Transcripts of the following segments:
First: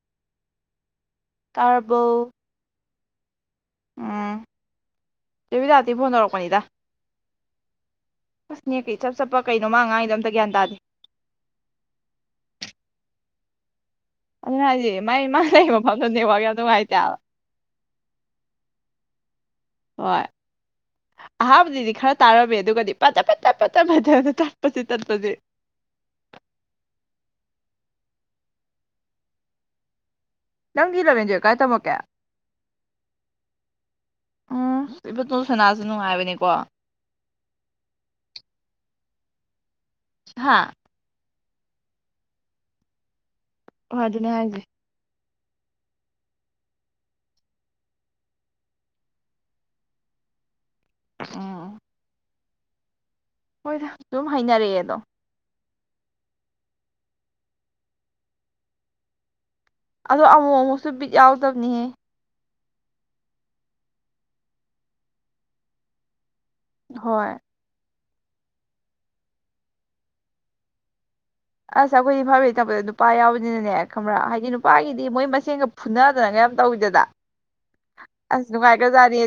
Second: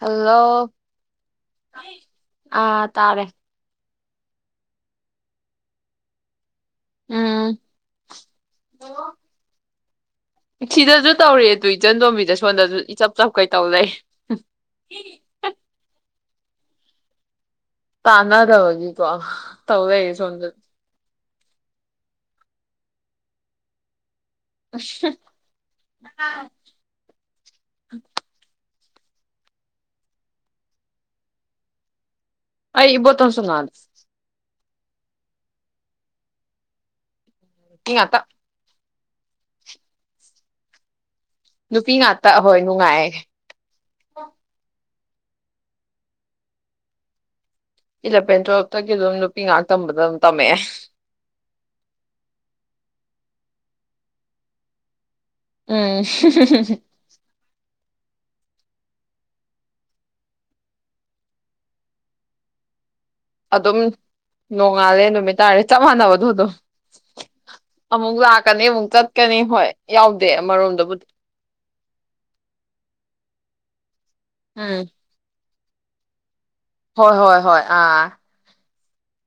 hello ꯇꯥꯔꯕꯣ ꯑꯥ ꯇꯥꯔꯦ ꯎꯝ ꯆꯦ ꯕꯤꯗ꯭ꯌꯥꯄꯇꯤ ꯐꯣꯟ ꯇꯧꯔꯛꯀꯄꯅꯤꯗ ꯎꯝ ꯑꯁ ꯅꯦꯠꯀ ꯏꯆꯞ ꯆꯞꯄ ꯀꯩ ꯃꯥ ꯉꯥꯡꯉꯤ ꯁꯤꯗꯁꯨ ꯇꯧꯔꯦ ꯑꯗꯨ ꯏꯆꯟ ꯇꯣꯝꯕꯤꯗ ꯁꯣꯝꯗꯁꯨ ꯏꯆꯞ ꯆꯞꯀꯩ ꯇꯧ ꯂꯩ ꯑꯗꯨꯅꯦ ꯍꯥꯏꯁꯦ ꯃꯥꯏ ꯃꯥ ꯂꯩ ꯃꯐꯝ ꯅꯦꯠ ꯋꯥꯔꯛ ꯌꯥꯝ ꯅꯨꯡꯉꯥꯏꯇꯦꯕ ꯇꯥꯟꯅꯗꯕꯒꯤꯀꯣ ꯇꯧ ꯂꯩꯔꯦ ꯍꯣꯏ ꯁꯣꯝꯗ ꯑꯍꯥꯟꯕꯗꯗꯤ ꯈꯔ ꯇꯥꯔꯝꯃꯦ ꯑꯗꯨꯒꯗꯤ ꯄꯇꯠ ꯄꯇꯠ ꯄꯇꯠ ꯄꯇꯠ ꯇꯠꯄꯁꯤ ꯇꯠꯄꯁꯤ ꯍꯨꯡ ꯅꯪꯗꯤ ꯏꯜꯂꯕꯦꯟ ꯇꯨꯌꯦꯜꯞ ꯀꯥꯏꯗ ꯇꯝꯃꯛꯀꯦ ꯑꯩ ꯏꯕꯣꯇꯣꯟꯁꯥꯅꯗ ꯎꯝ ꯏꯕꯣꯇꯣꯟ ꯁꯅꯥꯁꯨ ꯅꯨꯡꯉꯥꯏꯕꯅꯤꯀꯣ ꯅꯨꯄꯤ ꯉꯥꯛꯇ ꯍꯥꯥ ꯅꯨꯄꯤ ꯉꯥꯛꯇ ꯍꯣꯏ ꯅꯨꯡꯉꯥꯏꯌꯦ ꯍꯣꯏ ꯑꯗꯨꯅꯦ ꯍꯥꯏꯖꯦ ꯏꯂꯚꯦꯟ ꯇꯨꯋꯦꯜꯐꯇꯒꯤ ꯑꯗꯨꯝ ꯅꯨꯄꯤ ꯉꯥꯛ ꯇꯝꯕꯗ ꯑꯗꯨꯝ ꯇꯝꯃꯛꯑꯦ ꯎꯝ ꯍꯣꯏꯗ ꯑꯗꯨꯝ ꯍꯩꯅꯔꯛꯑꯦꯗꯣ ꯎꯝ ꯍꯨꯡ ꯍꯨꯡ ꯍꯨꯡ ꯑꯗꯣ ꯑꯃꯨꯛ ꯑꯃꯨꯛꯁꯨ ꯕꯤꯠ ꯌꯥꯎꯗꯕꯅꯤꯍꯦ ꯑꯗꯨꯝ ꯅꯣꯡꯉꯥꯜꯂꯦ ꯅꯨꯃꯤꯠ ꯇꯥꯔꯦ ꯆꯞ ꯃꯥꯟꯅꯕꯗꯣ ꯑꯗꯨꯝ ꯍꯣꯏ ꯑꯃꯨꯛ ꯂꯥꯛꯀꯅꯤ ꯑꯃꯨꯛ ꯆꯠꯀꯅꯤ ꯍꯣꯏ ꯌꯥꯎꯗꯦ ꯑꯃꯔꯣꯝꯗꯕꯨꯗꯤ ꯑꯁ ꯑꯩꯈꯣꯏ ꯏꯐꯥꯕꯩ ꯊꯄꯗ ꯅꯨꯄꯥ ꯌꯥꯎꯕꯅꯤꯅꯅꯦ ꯈꯪꯕ꯭ꯔꯥ ꯍꯥꯏꯗꯤ ꯎꯝ ꯅꯨꯄꯥꯒꯤꯗꯤ ꯃꯣꯏ ꯃꯁꯦꯟꯒ ꯐꯨꯅꯗꯅꯒ ꯌꯥꯝ ꯇꯧꯋꯤꯗꯅ ꯍꯣꯏ ꯍꯣꯏ ꯍꯣꯏ ꯑꯥ ꯒꯖꯥꯗꯤ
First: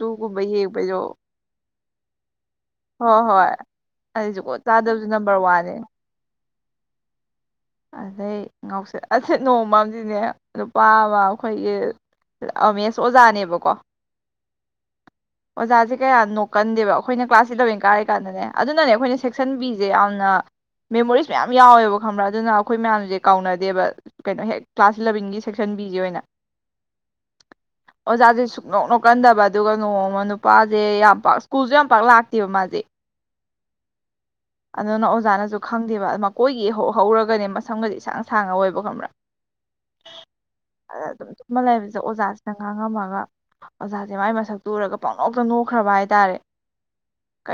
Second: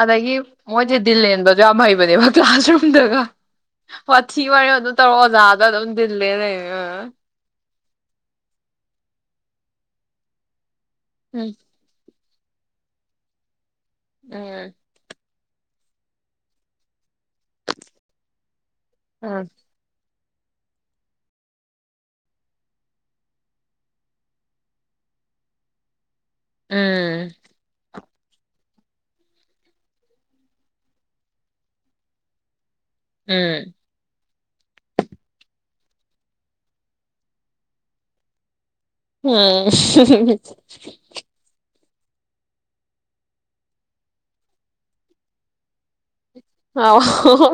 ꯑꯗꯒꯤ ꯃꯣꯏꯁꯦ ꯗꯤꯜꯂꯦꯟꯕꯁꯨ ꯌꯥꯝ ꯍꯩꯕꯅꯦꯕ ꯍꯣꯏ ꯀ꯭ꯂꯥꯁꯔꯨꯝꯗꯒ ꯍꯣꯏ ꯑꯩ ꯋꯥꯊꯤ ꯖꯨꯒꯣꯠ ꯋꯥꯔꯦꯡ ꯑꯗꯨꯝ ꯆꯥꯗꯕꯁꯨ ꯇꯧꯔꯥ ꯅꯝꯕꯔ ꯑꯣꯖꯥꯗ ꯋꯥꯟꯅꯦ ꯑꯗꯨꯝ ꯗꯤꯜꯂꯦꯟ ꯂꯩ ꯑꯥꯑ ꯑꯗꯩ ꯉꯥꯎꯁ ꯑꯁ ꯅꯣꯡꯃꯑꯃꯗꯤꯅꯦ ꯋꯥ ꯋꯥ ꯑꯩꯈꯣꯏꯒꯤ ꯑꯃꯦꯁ ꯑꯣꯖꯥꯅꯦꯕꯀꯣ ꯎꯝ ꯑꯣꯖꯥꯁꯦ ꯀꯥꯌꯥ ꯅꯣꯛꯀꯟꯗꯦꯕ ꯑꯩꯈꯣꯏꯅ ꯀ꯭ꯂꯥꯁ ꯑꯦꯂꯕꯦꯟ ꯀꯥꯔꯤꯀꯥꯟꯗꯅꯦ ꯑꯗꯨꯅꯅꯦ ꯑꯩꯈꯣꯏꯅ ꯎꯝ ꯁꯦꯛꯁꯟꯕꯤꯁꯦ ꯌꯥꯝ ꯃꯦꯃꯣꯔꯤꯁ ꯃꯌꯥꯝ ꯌꯥꯎꯋꯦꯕ ꯈꯪꯕ꯭ꯔꯥ ꯑꯗꯨꯅ ꯑꯩꯈꯣꯏ ꯃꯌꯥꯝꯁꯦ ꯀꯥꯎꯅꯗꯦꯕ ꯀꯩꯅꯣ ꯍꯦꯛ ꯀ꯭ꯂꯥꯁ ꯏꯂꯕꯦꯟꯒꯤ ꯁꯦꯛꯁꯟ ꯕꯤꯁꯦ ꯑꯣꯏꯅ ꯎꯝ ꯑꯣꯖꯥꯁꯦ ꯁꯨꯛꯅꯣꯛ ꯅꯣꯛꯀꯟꯗꯕ ꯑꯗꯨꯒ ꯅꯣꯡꯃ ꯅꯨꯄꯥꯁꯦ ꯌꯥꯝ ꯄꯥꯛ ꯁ꯭ꯀꯨꯜꯁꯨ ꯌꯥꯝ ꯄꯥꯛ ꯂꯥꯛꯇꯦꯕ ꯃꯥꯁꯦ ꯎꯝ ꯑꯗꯨꯅ ꯑꯣꯖꯥꯅꯁꯨ ꯈꯪꯗꯦꯕ ꯃꯈꯣꯏꯒꯥ ꯏꯍꯧ ꯍꯧꯔꯒꯅꯦ ꯃꯁꯝꯒꯁꯦ ꯏꯁꯥꯡ ꯁꯥꯡꯅ ꯑꯣꯏꯕ ꯈꯪꯕ꯭ꯔꯥ ꯑꯉ ꯍꯛ ꯍꯛ ꯑꯗꯨꯝ ꯇꯨꯝꯃ ꯂꯩꯕꯁꯦ ꯑꯗ ꯑꯣꯖꯥꯁꯤꯅ ꯉꯥꯡꯉꯝꯃꯒ ꯑꯣꯖꯥꯁꯦ ꯃꯥꯏ ꯃꯁꯛꯁꯦ ꯎꯔꯒ ꯄꯪꯅꯣꯛꯇ ꯅꯣꯛꯈ꯭ꯔꯕ ꯍꯥꯏꯇꯥꯔꯦ ꯑꯎ ꯍꯣ ꯍꯣ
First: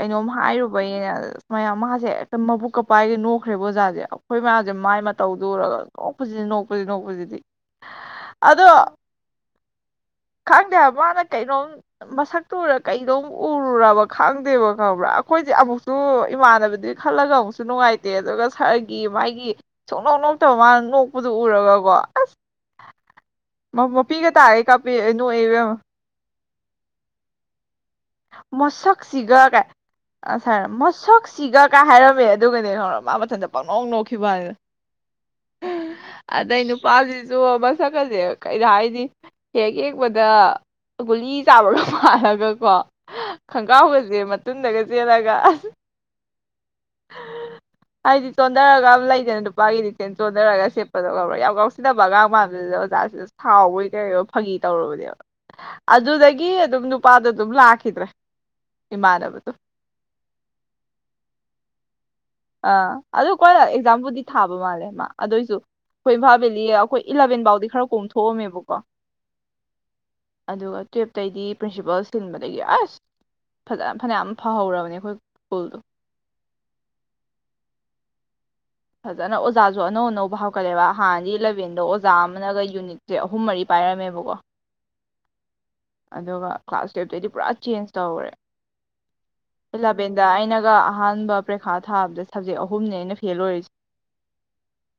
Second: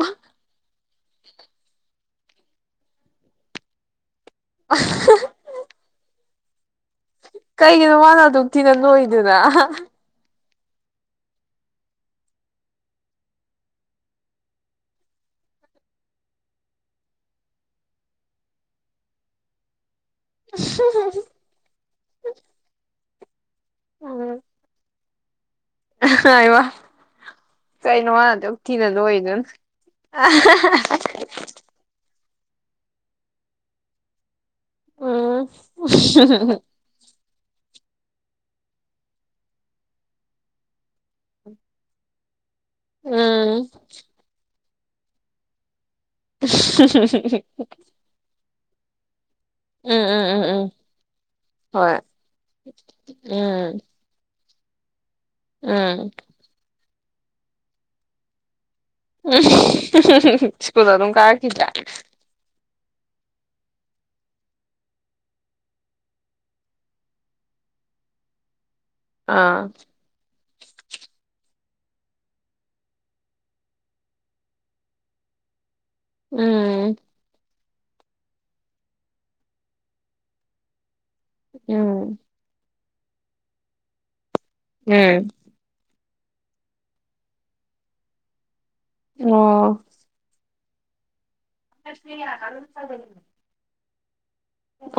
ꯀꯣꯌꯦꯜ ꯃꯌꯥꯝ ꯃꯥꯁꯦ ꯃꯕꯨꯛꯀ ꯄꯥꯏꯔꯒ ꯅꯣꯛꯈ꯭ꯔꯦꯕ ꯑꯣꯖꯥꯁꯦ ꯑꯩꯈꯣꯏ ꯃꯌꯥꯝꯁꯦ ꯃꯥꯏ ꯃꯇꯧꯗꯨ ꯎꯔꯒ ꯅꯣꯛꯄ ꯄꯨꯅꯣ [unintelligible] ꯀꯩꯒꯤꯅꯣ ꯃꯥꯅ ꯑꯗꯨꯛ ꯊꯤꯅ ꯅꯣꯏꯗꯨꯅ ꯈꯪꯗꯦ ꯍꯥꯏꯕ ꯃꯥꯅ ꯀꯩꯅꯣꯝ ꯃꯁꯛꯇꯨ ꯎꯔꯒ ꯀꯩꯅꯣꯝ ꯎꯔꯨꯔꯕ ꯈꯪꯗꯦꯕ ꯈꯪꯕ꯭ꯔꯥ ꯑꯩꯈꯣꯏꯁꯦ ꯑꯃꯨꯛꯁꯨ ꯏꯃꯥꯟꯅꯕꯗꯨꯒꯤ ꯈꯜꯂꯒ ꯑꯃꯨꯛꯁꯨ ꯅꯨꯡꯉꯥꯏꯇꯦ ꯑꯗꯨꯒ ꯁꯥꯔꯒꯤ ꯃꯥꯒꯤ ꯁꯨꯛꯅꯣꯛ ꯅꯣꯛꯇꯕ ꯃꯥꯅ ꯅꯣꯛꯄꯗꯨ ꯎꯔꯒꯀꯣ ꯑꯁ ꯃ ꯃꯄꯤꯒ ꯇꯥꯒꯩ ꯀꯞꯄꯦ ꯅꯣꯛꯏ ꯏꯕꯦꯃ ꯑꯍꯥꯍꯥ ꯍꯥꯏꯃ ꯀꯩꯅꯣ ꯃꯥꯅ ꯑꯗꯨꯛ ꯊꯤꯅ ꯂꯣꯏ ꯑꯗꯨꯅ ꯑꯍꯥꯍꯥ ꯁꯛ ꯁꯤꯒ ꯀꯥ ꯍꯥꯏꯔꯝꯃꯦ ꯑꯗꯨꯒꯅꯦ ꯈꯪꯉꯕꯔꯥ ꯃꯥ ꯃꯊꯟꯇ ꯄꯪꯅꯣꯛ ꯅꯣꯛꯈꯤꯕ ꯋꯥꯅꯤꯗ ꯎꯝ ꯎꯝ ꯑꯗꯩ ꯅꯨꯄꯥꯥꯁꯤꯁꯨꯨꯑꯕ ꯁꯛꯀꯁꯦ ꯀꯩꯩ ꯍꯥꯏꯅꯤ ꯍꯦꯛ ꯌꯦꯡꯕꯗ ꯒꯨꯂꯤ ꯆꯥꯕꯒ ꯃꯥꯜꯂꯒ ꯎꯝ ꯈꯣꯡꯒꯥꯎꯒꯁꯦ ꯃꯇꯨꯟꯗꯒ ꯑꯗꯨꯅꯒ ꯑꯥ [unintelligible] ꯎꯝ ꯍꯨ ꯍꯨ ꯒꯥ ꯍꯨ ꯂ ꯂꯩꯒꯅꯦ [unintelligible] ꯅꯨꯄꯥꯒꯤ ꯂꯤꯆꯦꯟ ꯎꯝ ꯆꯣꯟꯊꯔꯒ ꯁꯦꯠꯄꯗꯣ ꯈꯪꯕꯥꯔ ꯌꯥꯝ ꯍꯣꯏ ꯌꯥꯥꯎꯁꯤꯟꯅꯕ ꯑꯉꯥꯡ ꯃꯥꯟꯕꯗ ꯑꯣꯖꯥꯁꯤꯗ ꯎꯝ ꯁꯥꯎꯕꯣꯏ ꯀꯩꯕꯣꯏ ꯐꯥꯒꯤ ꯇꯧꯨꯔꯕꯅꯦꯕ ꯎꯝ ꯑꯗꯨꯗꯒꯤ ꯑꯗꯨꯝ ꯅꯨꯞ ꯅꯨꯄꯥ ꯗꯣ ꯑꯗꯨꯝ ꯂꯥꯛꯈꯤꯗ꯭ꯔꯦ ꯏꯃꯥꯟꯅꯕꯗꯣ ꯑꯍꯍꯍ ꯁ꯭ꯀꯨꯜ ꯑꯗꯨꯝ ꯀꯥꯔꯛꯈꯤꯗ꯭ꯔꯦ ꯑꯥ ꯑꯗꯨ ꯀꯣꯅ ꯑꯦꯛꯖꯥꯝꯕꯨꯗꯤ ꯊꯥꯕ ꯃꯥꯜꯂꯦ ꯃꯥ ꯑꯗꯨꯑꯣꯏꯁꯨ ꯑꯩꯈꯣꯏ ꯏꯝꯐꯥꯜ ꯕꯦꯂꯤ ꯑꯩꯈꯣꯏ ꯏꯂꯚꯦꯟ ꯐꯥꯎꯗꯤ ꯈꯔ ꯀꯣꯝꯊꯣꯛꯑꯝꯃꯦꯕꯀꯣ ꯀꯣ ꯑꯥ ꯑꯗꯨꯒ ꯇꯨꯌꯦꯞꯇꯩꯗꯤ ꯄ꯭ꯔꯤꯟꯁꯤꯄꯥꯜ ꯁꯤꯟꯕꯗꯒꯤ ꯑꯁ ꯐꯖꯅ ꯐꯅꯌꯥꯝ ꯐꯍꯧꯔꯕꯅꯦ ꯑꯩꯈꯣꯏ ꯁ꯭ꯀꯨꯜꯗꯣ ꯎꯝ ꯐꯖꯅ ꯑꯣꯖꯥꯁꯨ ꯑꯅꯧ ꯑꯅꯧꯕ ꯍꯥꯞꯀꯠꯂꯦꯕ ꯍꯥꯟꯅꯗꯤ ꯑꯦꯂꯕꯦꯟꯗꯣ ꯑꯣꯖꯥ ꯎꯝ ꯑꯃꯅꯒ ꯌꯨꯅꯤꯠ ꯁꯦ ꯑꯍꯨꯝ ꯃꯔꯤ ꯄꯥꯏꯔꯝꯃꯦꯕꯀꯣ ꯎꯝ ꯑꯗꯨꯒ ꯀ꯭ꯂꯥꯁ ꯇꯨꯌꯦꯞꯇꯗꯤ ꯄꯨꯔꯥ ꯆꯦꯟꯖ ꯇꯧꯔꯦ ꯑꯣ ꯏꯂꯕꯦꯟꯗ ꯑꯩꯅ ꯒꯥ ꯑꯍꯥꯟꯕ ꯄꯔꯤꯈꯥ ꯊꯥꯕꯗ ꯁꯕꯖꯦꯛ ꯑꯍꯨꯝꯅꯦ ꯑꯩꯅ ꯐꯦꯜ ꯑꯣꯏꯔꯤꯁꯦ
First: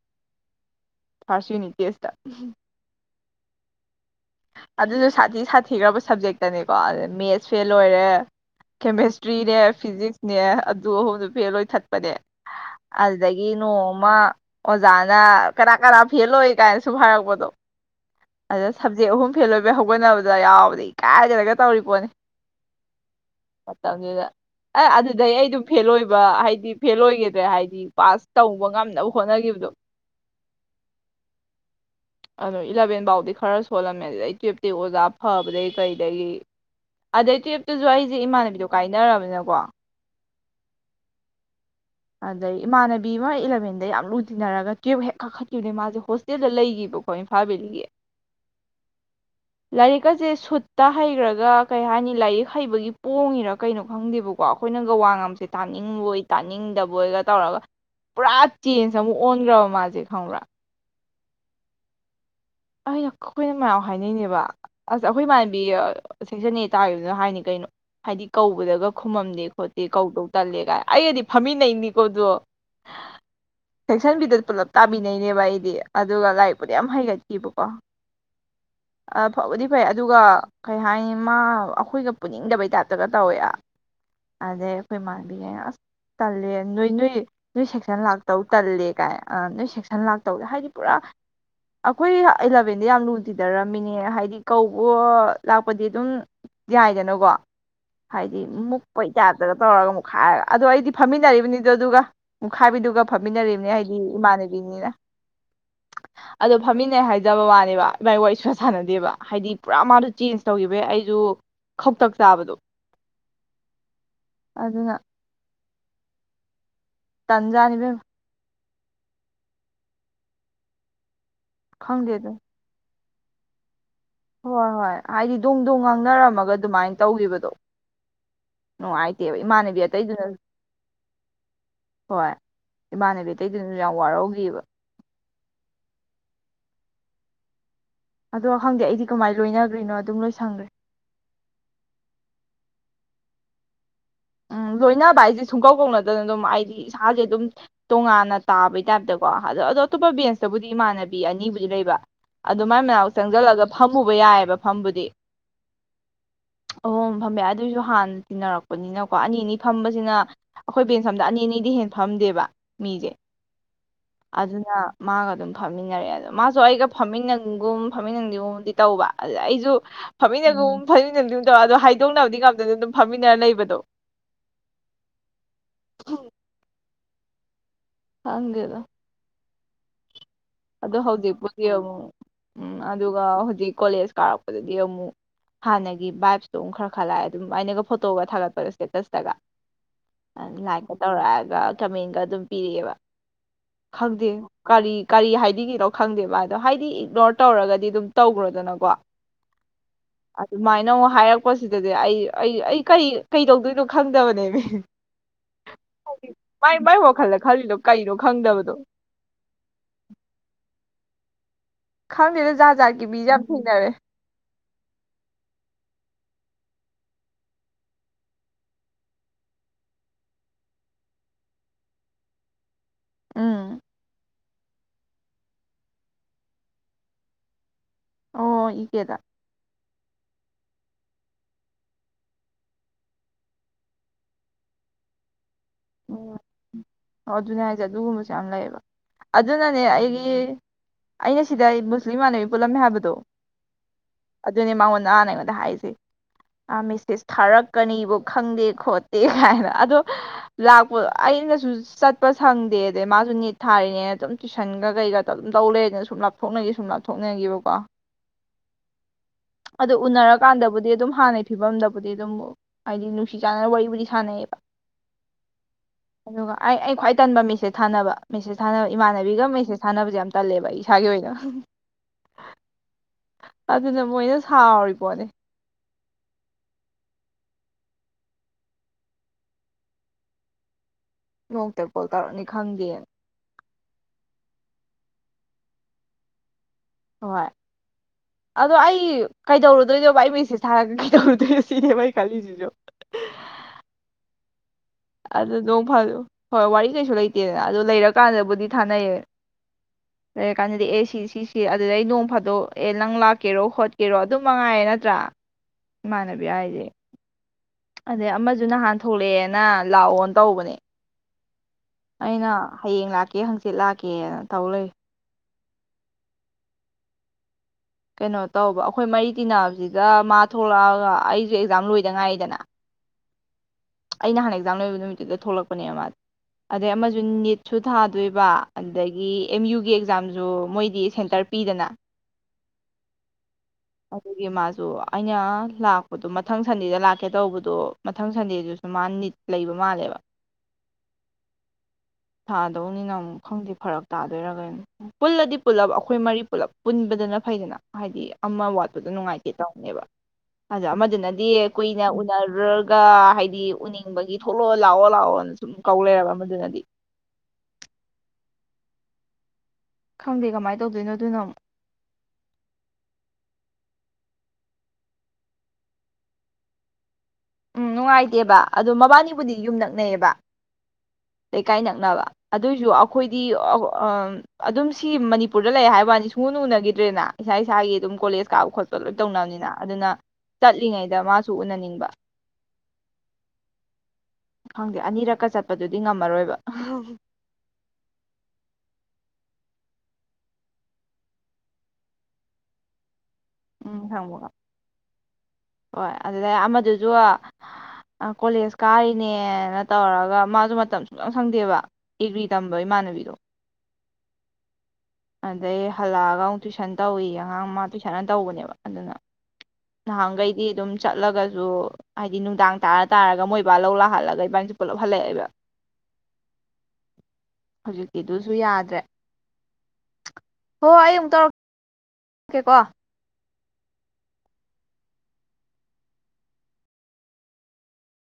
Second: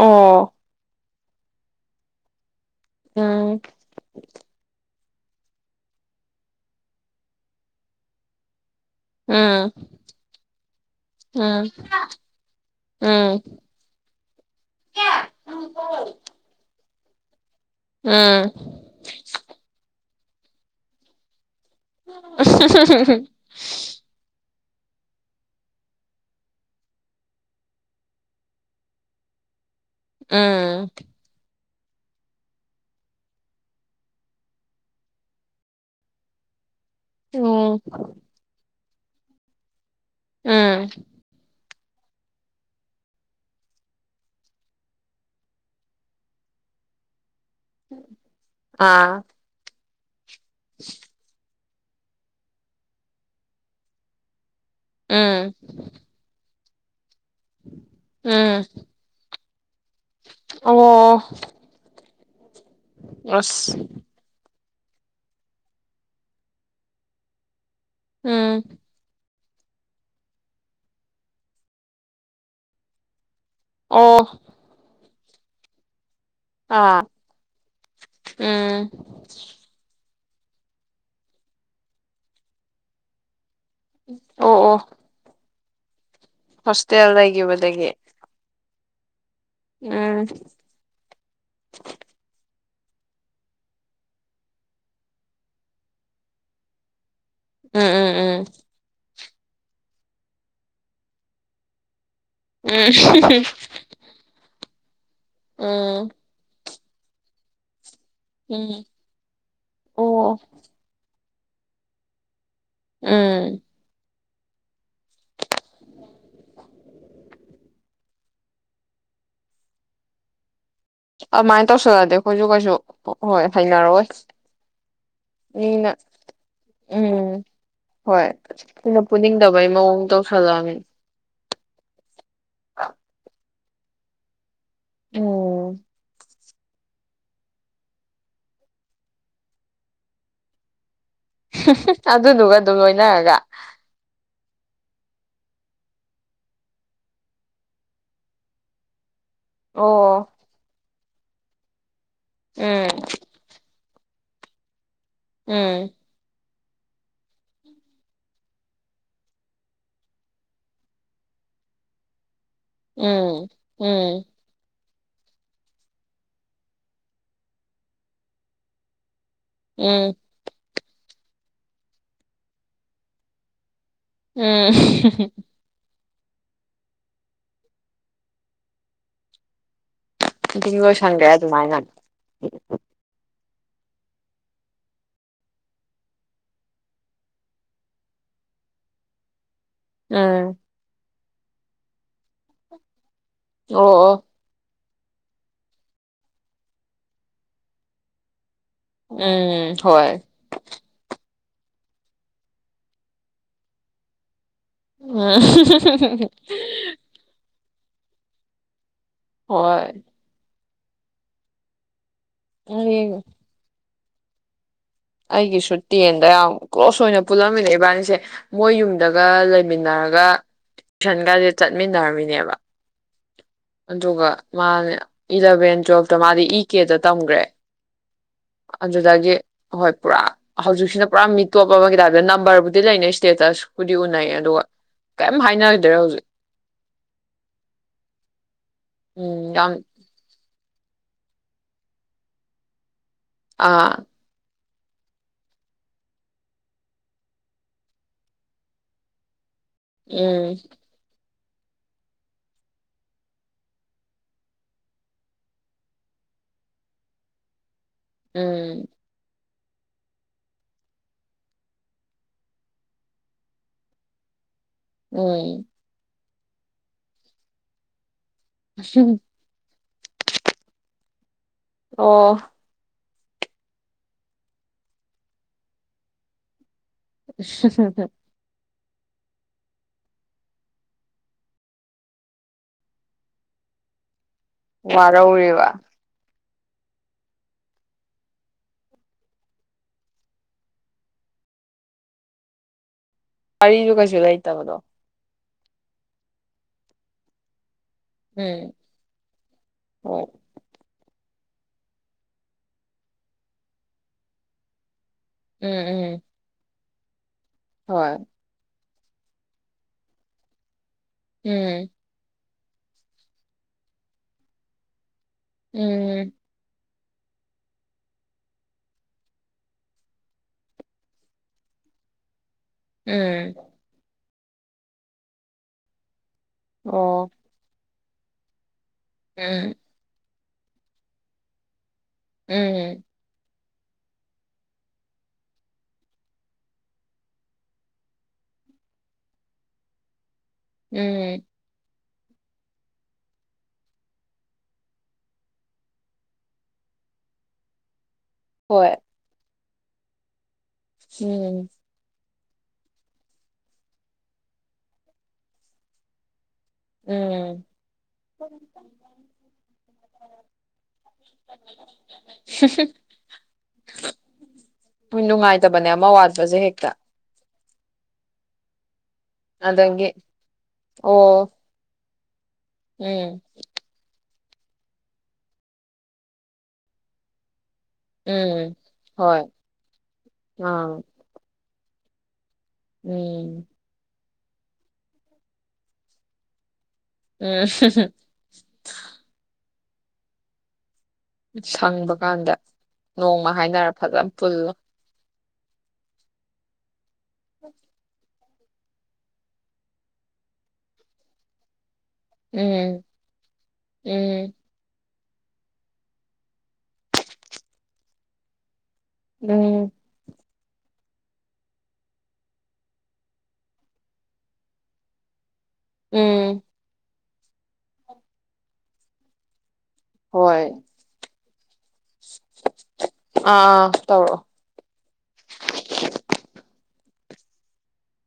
ꯑꯣ ꯐꯥꯔꯁ ꯎꯅꯤꯠ ꯇꯦꯁꯇ ꯎꯝ ꯑꯗꯨꯁꯨ ꯁꯥꯊꯤ ꯁꯥꯊꯤꯈ꯭ꯔꯕ ꯁꯕꯖꯦꯛꯇꯅꯤꯀꯣ ꯑꯗꯨ ꯃꯦꯠꯁ ꯐꯦꯜ ꯑꯣꯏꯔꯦ ꯀꯦꯃꯦꯁꯇ꯭ꯔꯤꯅꯦ ꯎꯝ ꯐꯤꯖꯤꯛꯁꯅꯦ ꯑꯗꯨ ꯑꯍꯨꯝꯗꯨ ꯎꯝ ꯐꯦꯜ ꯑꯣꯏ ꯊꯠꯄꯅꯦ ꯑꯗꯨꯗꯒꯤ ꯎꯝ ꯅꯣꯡꯃ ꯑꯣꯖꯥꯅ ꯀꯅꯥ ꯀꯅꯥꯥ ꯐꯦꯜ ꯑꯣꯏ ꯀꯥꯏꯅ ꯁꯨꯍꯥꯏꯔꯛꯄꯗꯣ ꯎꯝ ꯎꯝ ꯑꯗ ꯁꯞꯖꯦꯛ ꯑꯍꯨꯝ ꯐꯦꯜ ꯑꯣꯏꯕꯩ ꯍꯧꯒꯠꯅꯕ ꯗꯥ ꯌꯥꯎꯕꯗ ꯏꯀꯥꯢꯗꯅꯒ ꯑ ꯍ ꯍ ꯍ ꯍꯨꯝ [unintelligible] ꯑ ꯑꯗꯨꯗꯩ ꯑꯩꯗꯨ ꯐꯦꯜ ꯑꯣꯏꯕ ꯍꯥꯏꯗꯤ ꯐꯦꯜ ꯑꯣꯏꯒꯤꯗ꯭ꯔꯦ ꯍꯥꯏꯗꯤ ꯄꯥꯁ ꯇꯧꯕ ꯉꯝꯅꯕ ꯍꯣꯠꯅꯒꯤꯕꯗꯣ ꯎꯝ ꯑꯗꯣ ꯏꯂꯚꯦꯟ ꯐꯥꯎꯗꯤ ꯈꯔ ꯁꯣꯜꯂꯝꯃꯦ ꯑꯗꯨꯗꯩ ꯇꯨꯌꯦꯜꯞꯇꯤ ꯑꯣꯖꯥ ꯐꯕꯗꯒꯤ ꯀꯔꯤꯗꯒꯤ ꯑꯗꯩ ꯇꯨꯋꯦꯐ ꯎꯝ ꯇꯁꯨ ꯑꯩꯁꯦ ꯏꯃꯥꯅꯕꯤꯗꯣ ꯀꯥꯏꯅꯔꯝꯅꯤꯅꯀꯣ ꯎꯝ ꯑꯗꯩ ꯏꯃꯥꯟꯅꯕꯤ ꯑꯃ ꯏꯂꯚꯦꯟꯗ ꯌꯥꯝ ꯂꯨ ꯇꯤꯟꯅꯔꯒ ꯇꯨꯌꯦꯜꯞ ꯍꯦꯛ ꯀꯥꯈꯠꯈꯤꯕꯗꯅꯦ ꯃꯥꯁꯦ ꯍꯣꯁꯇꯦꯜꯗ ꯂꯩꯈꯤꯕꯀꯣ ꯏꯝꯐꯥꯜ ꯑꯥ ꯂꯥꯢꯔꯤꯛ ꯀ ꯁꯦ ꯁꯨꯠꯇ ꯍꯩꯔꯒ ꯀꯩ ꯍꯥꯏꯅꯤ ꯂꯥꯏꯔꯤꯛ ꯍꯩꯕꯒꯤ ꯄꯣꯡꯉꯤꯔꯥ ꯀꯩꯅꯣ ꯈꯪꯗꯦꯕꯀꯣ ꯀꯣ ꯑꯩꯈꯣꯏꯅꯒ ꯋꯥ ꯉꯥꯡꯕꯁꯦ ꯎꯝ ꯇꯥꯅꯤꯡꯕꯣꯏ ꯇꯥꯅꯤꯡ ꯅꯤꯡꯗꯕ ꯑꯣꯏꯒ ꯇꯧꯔꯒ ꯄꯨꯔꯥ ꯎꯝ ꯆꯦꯟꯖ ꯑꯃ ꯑꯣꯟꯒ꯭ꯔꯕ ꯑꯣ [inaudible] ꯑꯩꯅ ꯑꯩꯈꯣꯏꯅ ꯑꯁ ꯃꯌꯥꯝ ꯍꯥꯏꯅꯩꯅꯦꯕ ꯑꯁ ꯑꯩꯈꯣꯏ ꯏꯃꯥꯟꯕꯤ ꯁꯦꯛꯁꯟꯅ ꯇꯥꯈꯤꯕꯅ ꯍꯥꯏꯅꯤ ꯀꯩꯅꯣ ꯍꯥꯏꯗꯤ ꯎꯝ ꯀꯧꯕꯗꯒ ꯈꯨꯃꯝꯗꯦ ꯍꯣꯠꯇꯤ ꯀꯧꯗꯧ ꯇꯜꯂꯦꯒꯥꯏ ꯑꯩꯒꯗꯤ ꯐꯝꯃꯤꯟꯅꯩꯅꯤꯀꯣꯗꯣ ꯁꯦꯛꯁꯟꯕꯤꯗ ꯑꯣ ꯄꯨꯂꯞ ꯇꯥꯕꯤ ꯅꯩꯅꯦꯅꯕ ꯑꯩꯗꯤ ꯑꯗꯨꯒ ꯂꯥꯏꯔꯤꯛꯄꯨꯗꯤ ꯌꯥꯝ ꯑꯥ ꯍꯩ ꯎꯝ ꯑ ꯐꯥꯕꯨꯗꯤ ꯐꯩ ꯑꯗꯨ ꯑꯗꯨꯒ ꯀꯩ ꯍꯥꯏꯅꯤ ꯃꯥ ꯑꯩꯈꯣꯏꯒ ꯄꯨꯅꯤꯡꯗꯕꯩ ꯇꯥꯏꯞꯇꯒ ꯇꯧꯋꯦ ꯑꯣ ꯑꯗꯦ ꯑꯣ ꯑꯩꯈꯣꯏ ꯃꯥꯥꯡꯕꯤꯒ ꯇꯜꯂꯦ ꯅꯣꯏ ꯍꯣꯁꯇꯦꯜ ꯅꯣꯏ ꯅꯣꯏ ꯂꯩꯈꯤꯕꯗꯒꯤ ꯁꯦꯛꯁꯟ ꯂꯥꯛꯇꯧ ꯇꯜꯦ ꯀꯥꯏꯅ ꯅꯣꯏ ꯁꯦꯛꯁꯟ ꯎꯝ ꯂꯥꯛꯇꯧꯗꯦ ꯍꯥꯏꯗꯤ ꯄꯨꯔꯥ ꯑꯩ ꯑꯦꯂꯚꯦꯟꯗ ꯌꯥꯝ ꯂꯨ ꯇꯤꯅꯔꯝꯃꯤꯅꯦ ꯍꯥꯏꯗꯤ ꯀꯧꯕꯣ ꯂꯥꯛꯄꯗꯤ ꯑꯗꯨꯝ ꯌꯥꯏꯗꯅꯀꯣ ꯎꯝ ꯍꯥꯏꯗꯤ ꯎꯝ ꯃꯨꯛꯄꯩ ꯌꯥꯗ꯭ꯔꯒ ꯇꯧꯔꯒ ꯑꯃꯨꯛ ꯍꯥꯏꯔꯒ ꯑꯗꯣ ꯑꯩꯗꯤ ꯐꯝꯃꯤꯟꯅꯔꯤꯕꯅꯤꯗꯣ ꯑꯗꯨꯒ ꯎꯝ ꯃꯨꯛꯈꯥꯏꯕꯤꯗꯨꯒ ꯐꯝꯃꯤꯟꯅꯔꯤꯕꯅꯦ ꯍꯥꯏꯗꯤ ꯏꯃꯥꯟꯅꯕꯤꯅꯤꯅ ꯎꯝ ꯑꯗꯣ ꯐꯝꯃꯤꯟꯅꯩ ꯍꯥꯏꯖꯕ ꯋꯥꯅꯦꯕ ꯏꯕꯥꯏꯅꯤ ꯋꯥꯔꯤ ꯁꯨꯛ ꯁꯥ ꯎꯝ ꯁꯥꯟꯅꯗꯦꯕ ꯍꯥꯏꯗꯤ ꯄꯨꯔꯥ ꯃꯥꯗꯣ ꯑꯣ ꯆꯦꯟꯖ ꯇꯧꯈꯤꯕꯩ ꯑꯩꯁꯨ ꯈꯧꯇꯛ ꯆꯥꯕꯗꯣ ꯎꯝ ꯑꯗꯨꯅ ꯇꯟꯖꯥꯅꯤ ꯏꯕꯦꯝꯃ ꯑꯗꯨꯃꯥꯏꯅ ꯈꯪꯗꯦ ꯇꯧꯁꯛꯑꯗꯤ ꯑꯗꯨꯝ ꯑꯩꯈꯣꯏꯁꯨ ꯀꯩꯁꯨ ꯑꯣ ꯍꯣꯏ ꯍꯥꯏꯅꯔꯣꯏ ꯍꯣꯏ ꯍꯣꯏ ꯍꯥꯏꯗꯤ ꯗꯨꯡ ꯗꯨꯡ ꯉꯥꯡꯅꯔꯝꯃꯒ ꯑꯗꯨꯃꯥꯏꯅ ꯎꯝ ꯇꯧꯈꯤꯕꯗꯣ ꯍꯣꯏ ꯃꯤꯅ ꯅꯨꯡꯉꯥꯏꯇꯦꯕ ꯄꯨꯅꯤꯡꯗꯕꯩ ꯏꯃꯥꯟꯅꯕꯤ ꯃꯑꯣꯡ ꯑꯇꯩꯗꯨꯗ ꯇꯧꯁꯜꯂꯛꯑꯃꯤ ꯍꯣꯏ ꯏꯃꯅꯦꯕꯤ ꯑꯇꯩꯗꯨꯅ ꯌꯥꯝ ꯋꯥꯔꯧꯒꯤꯕ ꯎꯝ ꯑꯗꯣ ꯈꯪꯗꯦ ꯑꯩꯗꯤ ꯀꯃꯥꯏꯅ ꯂꯣꯏꯅꯒꯔꯤꯅꯣ ꯑꯗꯨꯝ ꯂꯣꯏꯁꯪꯒꯔꯦ ꯑꯗꯨꯗꯨꯒ ꯑꯗꯨꯝ ꯂꯣꯏꯅꯔꯒ ꯎꯝ ꯂꯣꯏꯅꯕ ꯍꯥꯏꯁꯦ ꯁꯨꯡꯀꯧ ꯀꯧꯅꯗꯅ ꯑꯗꯨꯝ ꯍꯥꯏꯗꯤ ꯏꯁꯥꯁꯦ ꯑꯗꯨꯝ ꯇꯣꯉꯥꯟꯅ ꯇꯥꯕꯩ ꯇꯥꯏꯞꯇ ꯑꯣ ꯑꯗꯣ ꯑꯇꯣꯞꯄ ꯕꯦꯟꯁꯇꯕꯨꯗꯤ ꯏꯃꯥꯟꯅ ꯕꯤ ꯑꯅꯤꯕꯨꯗꯤ ꯂꯩꯕ ꯑꯗꯨ ꯃꯥꯏ ꯎꯝ ꯃꯅꯥꯛ ꯆꯪꯁꯤꯜꯂꯒ ꯐꯝꯃꯨ ꯎꯕ ꯌꯥꯏꯑꯕ ꯐꯝꯕꯨꯗꯤ ꯎꯝ ꯑꯃꯃꯝ ꯐꯝꯃꯦ ꯑꯗꯨꯑꯣꯏꯁꯨ ꯍꯥꯟꯅ ꯇꯤꯟꯅꯔꯛꯄꯅꯤꯅ ꯀꯣ ꯑꯅꯤ ꯑꯅꯤ ꯐꯝꯕꯁꯤꯅ ꯑꯩꯈꯣꯏ ꯕꯦꯟꯁ ꯑꯃꯗ ꯑꯅꯤ ꯑꯅꯤꯗꯤ ꯍꯦꯟꯅ ꯐꯝꯗꯦꯕ ꯃꯤꯁꯦ ꯎꯝ ꯎꯝ ꯑꯗꯨꯅ ꯃꯥꯒ ꯑꯗꯨꯝ ꯐꯝꯃꯤꯟꯅꯔꯑꯦ ꯑꯗꯣ ꯃꯥꯁꯨ ꯑꯩꯒ ꯐꯝꯃꯤꯟꯅꯅꯤꯡꯒꯨꯝ ꯐꯝꯃꯤꯟꯅꯤꯡꯗꯒꯨꯝꯕꯨꯗꯤ ꯇꯧꯕ ꯑꯗ ꯑꯩꯁꯨ ꯎꯝ ꯐꯃꯤꯟꯅꯒꯨꯝ ꯐꯝꯃꯤꯟꯅ ꯑꯗꯨꯝ ꯇꯧ ꯑꯗꯣ ꯍꯥꯏꯗꯣꯛꯅꯕꯗꯤ ꯉꯝꯗꯅ ꯑꯗꯨꯝ ꯐꯝꯃꯤꯟꯅꯔ ꯂꯩꯕꯗꯣ ꯎꯝ ꯍꯝ ꯈꯪꯗꯦꯗ ꯑꯗꯨꯝ ꯑꯗꯨ ꯂꯣꯏꯁꯟꯒ꯭ꯔꯦ ꯍꯧꯖꯤꯛꯄꯨꯗꯤ ꯑꯗꯨꯃꯥꯏꯅ ꯑꯃꯨꯛ ꯎꯝ ꯑꯗꯨꯒ ꯍꯧ ꯑꯗꯒꯤ ꯀꯣꯂꯦꯖ ꯀꯥꯔꯛꯄꯗꯗꯤ ꯑꯃꯨꯛ ꯍꯥꯟꯅꯒꯤ ꯕꯥꯥꯏꯞꯇꯣ ꯑꯃꯨꯛ ꯈꯔ ꯈꯔ ꯂꯥꯛꯑꯦ ꯑꯗꯨꯝ ꯑꯩꯅꯒ ꯐꯣꯇꯣꯒ ꯊꯥꯒꯠꯄꯗ ꯁꯇꯦꯇꯁꯇꯒ ꯑꯥ ꯎꯝ ꯂꯥꯏꯀꯠ ꯇꯧꯔꯛꯑꯒ ꯀꯃꯦꯟꯒ ꯑꯗꯨꯝ ꯄꯤꯑꯦꯕ ꯑꯣ ꯑꯣ ꯈꯪꯗꯦꯕꯣ ꯀꯔꯤ ꯀꯔꯤ ꯍꯥꯏꯅꯤꯉꯤꯅꯣ ꯈꯪꯗꯦꯕ ꯃꯥꯢꯗꯣ ꯍꯥꯏꯗꯤ ꯏꯒꯅꯣꯔ ꯇꯧꯔꯒꯗꯤ ꯑꯗꯨꯝ ꯇꯧꯈ꯭ꯔꯣꯗꯅ ꯎꯝ ꯍꯣꯏ ꯑꯗꯨꯃꯥꯏꯅ ꯑꯃꯨꯛ ꯍꯥꯏꯔꯛ ꯄꯣꯠ ꯁꯤꯗꯗꯤ ꯑꯩ ꯑꯩ ꯀꯔꯤ ꯀꯩ ꯇꯧꯗꯣꯏꯅꯣ ꯈꯪꯗꯕꯅꯦꯃꯤ ꯑ ꯍ ꯍ ꯍ ꯍ ꯃꯥꯏ ꯃꯥꯏ ꯋꯥꯈꯜꯗ ꯈꯜꯂꯤꯗꯣ ꯀꯩꯅꯣ ꯈꯪꯗꯕꯗꯣ ꯍꯣꯏ ꯈꯪꯗꯦꯗ ꯖꯥꯠ ꯖꯥꯠꯀꯤ ꯑꯩ ꯃꯤꯁꯦ ꯌꯥꯝ ꯊꯦꯡꯅꯔꯦ ꯑꯩꯒꯤꯁꯨ ꯇꯦꯟꯗ ꯌꯥꯝ ꯀ꯭ꯂꯣꯁ ꯑꯣꯏꯅ ꯄꯨꯜꯂꯝꯃꯤꯅꯦ ꯏꯕꯥꯅꯤꯁꯦ ꯃꯣꯏ ꯌꯨꯝꯗꯒ ꯂꯩꯃꯤꯟꯅꯔꯒ ꯇꯨꯏꯁꯟꯒꯁꯦ ꯆꯠꯃꯤꯟꯅꯔꯝꯃꯤꯅꯦꯕ ꯎꯝ ꯑꯗꯨꯒ ꯃꯥꯅꯦ ꯏꯂꯚꯦꯟ ꯇꯨꯋꯦꯜꯐꯇ ꯃꯥꯗꯤ ꯏ ꯀꯦꯗ ꯇꯝꯒ꯭ꯔꯦ ꯑꯣ ꯏ ꯀꯦ ꯗ ꯍꯣꯢ ꯄꯨꯔꯥ ꯍꯧꯖꯤꯛꯁꯤꯅ ꯄꯨꯔꯥ ꯃꯤ ꯇꯣꯞ ꯑꯃꯒꯤ ꯍꯥꯏꯞꯗ ꯅꯝꯕꯔꯕꯨꯗꯤ ꯂꯩꯅꯩ ꯏꯁꯇꯦꯇꯁꯕꯨꯨꯗꯤ ꯎꯅꯩ ꯑꯗꯨꯒ ꯀꯩꯝ ꯍꯥꯏꯅ ꯑꯣ ꯑꯣ ꯑꯗꯨꯅꯦ ꯍꯥꯏꯁꯦ ꯑꯗꯨꯒꯨꯝꯕꯁꯨ ꯌꯥꯝ ꯂꯩꯌꯦꯕ ꯎꯝ ꯌꯥꯝ ꯑꯗꯨꯅꯅꯦ ꯑꯩꯒꯤ ꯑꯩꯅ ꯁꯤꯗ ꯃꯨꯁꯂꯤꯝ ꯏꯃꯥꯟꯅꯕꯤ ꯄꯨꯜꯂꯝꯃꯦ ꯍꯥꯏꯕꯗꯣ ꯑꯥ ꯑꯗꯨꯅꯦ ꯃꯉꯣꯟ ꯅ ꯑꯩꯉꯣꯟꯗ ꯍꯥꯏꯁꯦ ꯑ ꯃꯦꯁꯦꯁ ꯊꯥꯔꯛꯀꯅꯤꯕꯨ ꯈꯪꯗꯦ ꯈꯣꯠꯇꯦ ꯀꯥꯏꯅ ꯑꯗꯣ ꯎꯝ ꯑꯩꯅꯁꯨ ꯆꯠꯄ ꯁꯪꯗꯦ ꯑꯗꯩ ꯃꯥꯁꯨ ꯅꯤꯠ ꯊꯥꯔꯤꯅꯦꯅ ꯑꯗꯨꯝ ꯇꯨꯏꯁꯟꯒ ꯀꯩꯒꯇ ꯑꯗꯨꯝ ꯇꯧ ꯂꯩꯔꯦꯗꯅ ꯁꯨꯝ ꯂꯥꯞꯊꯣꯛꯅꯈꯤ ꯁꯨꯝ ꯂꯥꯞꯊꯣꯛꯅꯈꯤꯕꯀꯣ ꯎꯝ ꯑꯗꯨ ꯎꯅꯔꯀꯥꯟꯗꯕꯨꯗꯤ ꯑꯗꯨꯝ ꯍꯥꯟꯅꯒꯤ ꯐꯤꯕꯝꯗꯕꯨꯗꯤ ꯑꯗꯨꯝ ꯍꯥꯏꯗꯤ ꯅꯨꯡꯁꯤ ꯆꯥꯟꯅꯅ ꯋꯥꯔꯤꯔꯤꯕꯨꯗꯤ ꯁꯥꯟꯅꯩꯌꯦꯕ ꯎꯝ ꯑꯗꯨꯒ ꯑꯩ ꯑꯩ ꯈ꯭ꯋꯥꯏ ꯇꯟꯕ ꯃꯦꯁꯦꯁ ꯊꯥꯅꯕ ꯃꯦꯁꯦꯖ ꯊꯥꯅꯕ ꯏꯃꯥꯟꯅꯕꯤꯒ ꯃꯦꯁꯦꯖ ꯊꯥꯅꯕꯁꯦ ꯌꯥꯝ ꯇꯜꯂꯦꯕ ꯏꯁꯥꯒꯤ ꯑꯣꯏꯅ [inaudible] ꯑꯣ ꯑꯗꯨꯅ ꯃꯣꯏꯅ ꯁꯥꯎꯔꯤ ꯄꯣꯠꯅꯤ [unintelligible] ꯅꯣꯡꯇ ꯀꯣꯜ ꯇꯧꯔꯛꯅꯤ ꯈꯪꯗꯦꯅ ꯋꯥꯔꯧꯔꯤꯕ ꯍꯣꯏ ꯑꯗꯣ ꯑꯩ ꯀꯩꯗꯧꯔꯨꯗꯣꯏꯗꯕ ꯑꯩ ꯃꯦꯁꯦꯁ ꯊꯥꯔꯒ ꯀꯩꯗꯧꯔꯨꯗꯣꯏꯅꯣ ꯁꯤꯅꯦꯕ ꯑꯩ ꯈꯜꯂꯤꯁꯤꯁꯨ ꯋꯥꯔꯤꯁꯨ ꯀꯩꯁꯨ ꯂꯩꯇꯕꯗꯣ ꯑꯗꯨ ꯅꯣꯡ ꯐꯥꯗꯣꯛ ꯍꯣꯏ ꯋꯥꯔꯤ ꯀꯩꯁꯨ ꯂꯩꯇꯦꯗꯅ ꯂꯩꯔ ꯀꯥꯟꯗꯕꯨꯗꯤ ꯎꯝ ꯊꯥꯅꯩꯌꯦ ꯍꯣꯏ ꯂꯩꯔ ꯀꯥꯟꯗꯗꯤ ꯑꯦ ꯁꯤ ꯁꯤꯁꯤ ꯑꯗꯨꯗꯩ ꯅꯣꯡ ꯐꯥꯗꯣꯛ ꯑꯦ ꯅꯪ ꯂꯥꯛꯀꯦꯔꯣ ꯈꯣꯠꯀꯦꯔꯣ ꯑꯗꯨꯝ ꯃꯉꯥꯏꯔꯦ ꯅꯠꯇ꯭ꯔꯥ ꯎꯝ ꯎꯝ ꯏꯃꯥꯟꯅꯕꯤ ꯍꯥꯏꯖꯦ ꯍꯣꯏ ꯑꯗ ꯑꯃꯁꯨ ꯅꯍꯥꯟ ꯊꯣꯛꯂꯛꯑꯦꯅ ꯂꯥꯛꯑꯣꯅ ꯇꯧꯕꯅꯦ ꯎꯝ ꯑꯩꯅ ꯍꯌꯦꯡ ꯂꯥꯛꯀꯦ ꯍꯪꯆꯤꯠ ꯂꯥꯛꯀꯦꯅ ꯇꯧ ꯂꯩ ꯎꯝ ꯀꯩꯅꯣ ꯇꯧꯕ ꯑꯩꯈꯣꯏ ꯃꯔꯤ ꯇꯤꯟꯅꯕꯁꯤꯗ ꯃꯥ ꯊꯣꯛꯂꯛꯑꯒ ꯑꯩꯁꯦ ꯑꯦꯛꯖꯥꯝ ꯂꯣꯏꯗ ꯉꯥꯏꯔꯤꯗꯅ ꯎꯝ ꯑꯩꯅ ꯅꯍꯥꯟ ꯑꯦꯛꯖꯥꯡ ꯂꯣꯏꯕ ꯅꯨꯃꯤꯠꯇꯨꯗ ꯊꯣꯛꯂꯛꯄꯅꯦ ꯃꯥꯁꯦ ꯑꯗꯩ ꯑꯃꯁꯨ ꯑꯣ ꯅꯤꯠ ꯁꯨ ꯊꯥꯗꯣꯏꯕ ꯑꯗꯒꯤ ꯑꯦꯝ ꯎꯝ ꯌꯨꯒꯤ ꯑꯦꯛꯖꯥꯝ ꯑꯗꯨ ꯃꯣꯏꯗꯤ ꯁꯦꯟꯇꯔ ꯄꯤꯗꯅ ꯎꯝꯝ ꯑꯗꯨꯒꯤ ꯃꯥꯁꯨ ꯑꯩꯅ ꯂꯥꯛꯄꯗꯣ ꯃꯊꯪ ꯁꯟꯗꯦꯗ ꯂꯥꯛꯀꯦ ꯇꯧꯕꯗꯣ ꯃꯊꯪ ꯁꯟꯗꯦꯗꯨꯁꯨ ꯃꯥ ꯅꯤꯠ ꯂꯩꯕ ꯃꯥꯜꯂꯦꯕ ꯎꯝ ꯁꯥꯗꯧꯅꯤꯅ ꯑꯃꯨꯛ ꯈꯪꯗꯦ ꯐꯔꯛ ꯇꯥꯗꯣꯏꯔꯒ ꯀꯩꯅꯣ ꯄꯨꯜꯂꯗꯤ ꯄꯨꯜꯂꯞ ꯑꯩꯈꯣꯏ ꯃꯔꯤ ꯄꯨꯂꯞ ꯄꯨꯟꯕꯗꯅ ꯐꯩꯗꯅ ꯍꯥꯏꯗꯤ ꯑꯃ ꯍꯣꯏ ꯋꯥꯠꯄꯗꯣ ꯅꯨꯡꯉꯥꯏꯇꯦ ꯇꯧꯅꯦꯕ ꯑꯗꯣ ꯑꯃꯗꯨꯅꯗꯤ ꯎꯝ ꯀꯨꯏꯅ ꯎꯟ ꯔꯒ ꯍꯥꯏꯗꯤ ꯎꯅꯤꯡꯕꯒꯤ ꯊꯣꯛꯂꯛꯑꯣ ꯂꯥꯛꯑꯣ ꯂꯥꯛꯑꯣꯅ ꯁꯨꯝ ꯀꯧ ꯂꯩꯕ ꯑꯃꯗꯨꯅꯗꯤ ꯎꯝ ꯍꯝ ꯍꯝ ꯈꯪꯗꯦ ꯀꯃꯥꯏꯅ ꯇꯧꯗꯣꯏꯅꯣ ꯑꯗꯨꯅ ꯑꯃꯨꯛ ꯍꯣꯏ ꯅꯨꯡꯉꯥꯏꯇꯕꯅꯦ ꯑꯃ ꯋꯥꯠꯄꯁꯦ ꯍꯦꯛꯇ ꯎꯝ ꯅꯨꯡꯉꯥꯏꯇꯦꯕ ꯑꯗꯣ ꯃꯕꯥꯅꯤ ꯑꯩꯕꯨꯗꯤ ꯌꯨꯝ ꯑꯗꯒꯤ ꯅꯛꯅꯩꯌꯦꯕ ꯑꯣ ꯂꯩꯀꯥꯏ ꯅꯛꯅꯕ ꯑꯗꯨꯏꯁꯨ ꯎꯝ ꯑꯩꯈꯣꯏꯗꯤ ꯑ ꯑ ꯑꯗꯨꯝ ꯁꯤ ꯃꯅꯤꯄꯨꯔꯗ ꯂꯩ ꯍꯥꯏꯕꯋꯥꯅꯤ ꯁꯨꯡꯎ ꯎꯅꯈꯤꯗ꯭ꯔꯦꯅ ꯏꯁꯥ ꯏꯁꯥꯒꯤ ꯑꯗꯨꯝ ꯀꯣꯂꯦꯖ ꯀꯥꯕ ꯎꯝ ꯈꯣꯠꯄ ꯂꯣꯏ ꯍꯣꯏ ꯇꯧꯅꯕꯅꯤꯅ ꯑꯗꯨꯅ ꯑꯥ ꯆꯠꯂꯤꯉꯩꯗ ꯃꯥꯁꯨ ꯎꯅꯅꯤꯡꯉ ꯕꯥ ꯎꯝ ꯈꯪꯗꯦ ꯑꯅꯤꯔꯛꯀ ꯆꯠꯄꯗꯨꯗꯤ ꯉꯝꯃꯔꯣꯏꯕ ꯎꯝ ꯁꯪꯕ ꯀꯥꯟꯗ ꯅꯣꯡꯃ ꯍꯥꯏꯅꯔ ꯎꯝ ꯐꯖꯅ ꯈꯪꯕꯒ ꯄꯨꯜꯂꯣ ꯍꯣꯏ ꯑꯗꯨꯗꯩ ꯑꯃꯗꯨꯁꯨ ꯀꯣꯂꯦꯖ ꯀꯥꯔꯤꯅꯦꯅ ꯇꯧꯔꯒ ꯃꯥꯁꯨ ꯃꯇꯝ ꯁꯨꯡꯁꯪ ꯁꯪꯗꯦꯕ ꯑꯦꯒ꯭ꯔꯤ ꯇꯝꯕꯩ ꯎꯝ ꯏꯃꯥꯅꯕꯤꯗꯣ ꯎꯝ ꯑꯗꯩ ꯍꯜꯂꯛꯑꯒ ꯑꯃꯨꯛ ꯇꯨꯏꯁꯟ ꯇꯧꯏ ꯑꯉꯥꯡ ꯃꯥ ꯇꯨꯏꯁꯟ ꯇꯧꯕꯅꯦꯕ ꯑꯗꯨꯅ ꯎꯝ ꯏ ꯑꯗꯨꯝ ꯆꯠꯂꯒꯁꯨ ꯍꯥꯏꯗꯤ ꯅꯨꯡꯗꯥꯡ ꯇꯥꯔ ꯇꯥꯔꯒ ꯃꯣꯏ ꯕꯥ ꯂꯧ ꯂꯥꯛꯍꯜꯂꯒ ꯏꯕꯥꯅꯤꯁꯦ ꯄꯨꯂꯞ ꯍꯜꯂꯛꯑꯦꯕ ꯎꯝ ꯍꯧꯖꯤꯛꯀꯤꯗꯨꯁꯨ ꯌꯥꯗ꯭ꯔꯦ ꯍꯣꯏ ꯍꯣ ꯑꯩ ꯑꯃꯨꯛ ꯇꯧꯔꯛ ꯀꯦꯀꯣ ꯑꯥ ꯑꯥ ꯇꯧꯔꯛꯑꯣ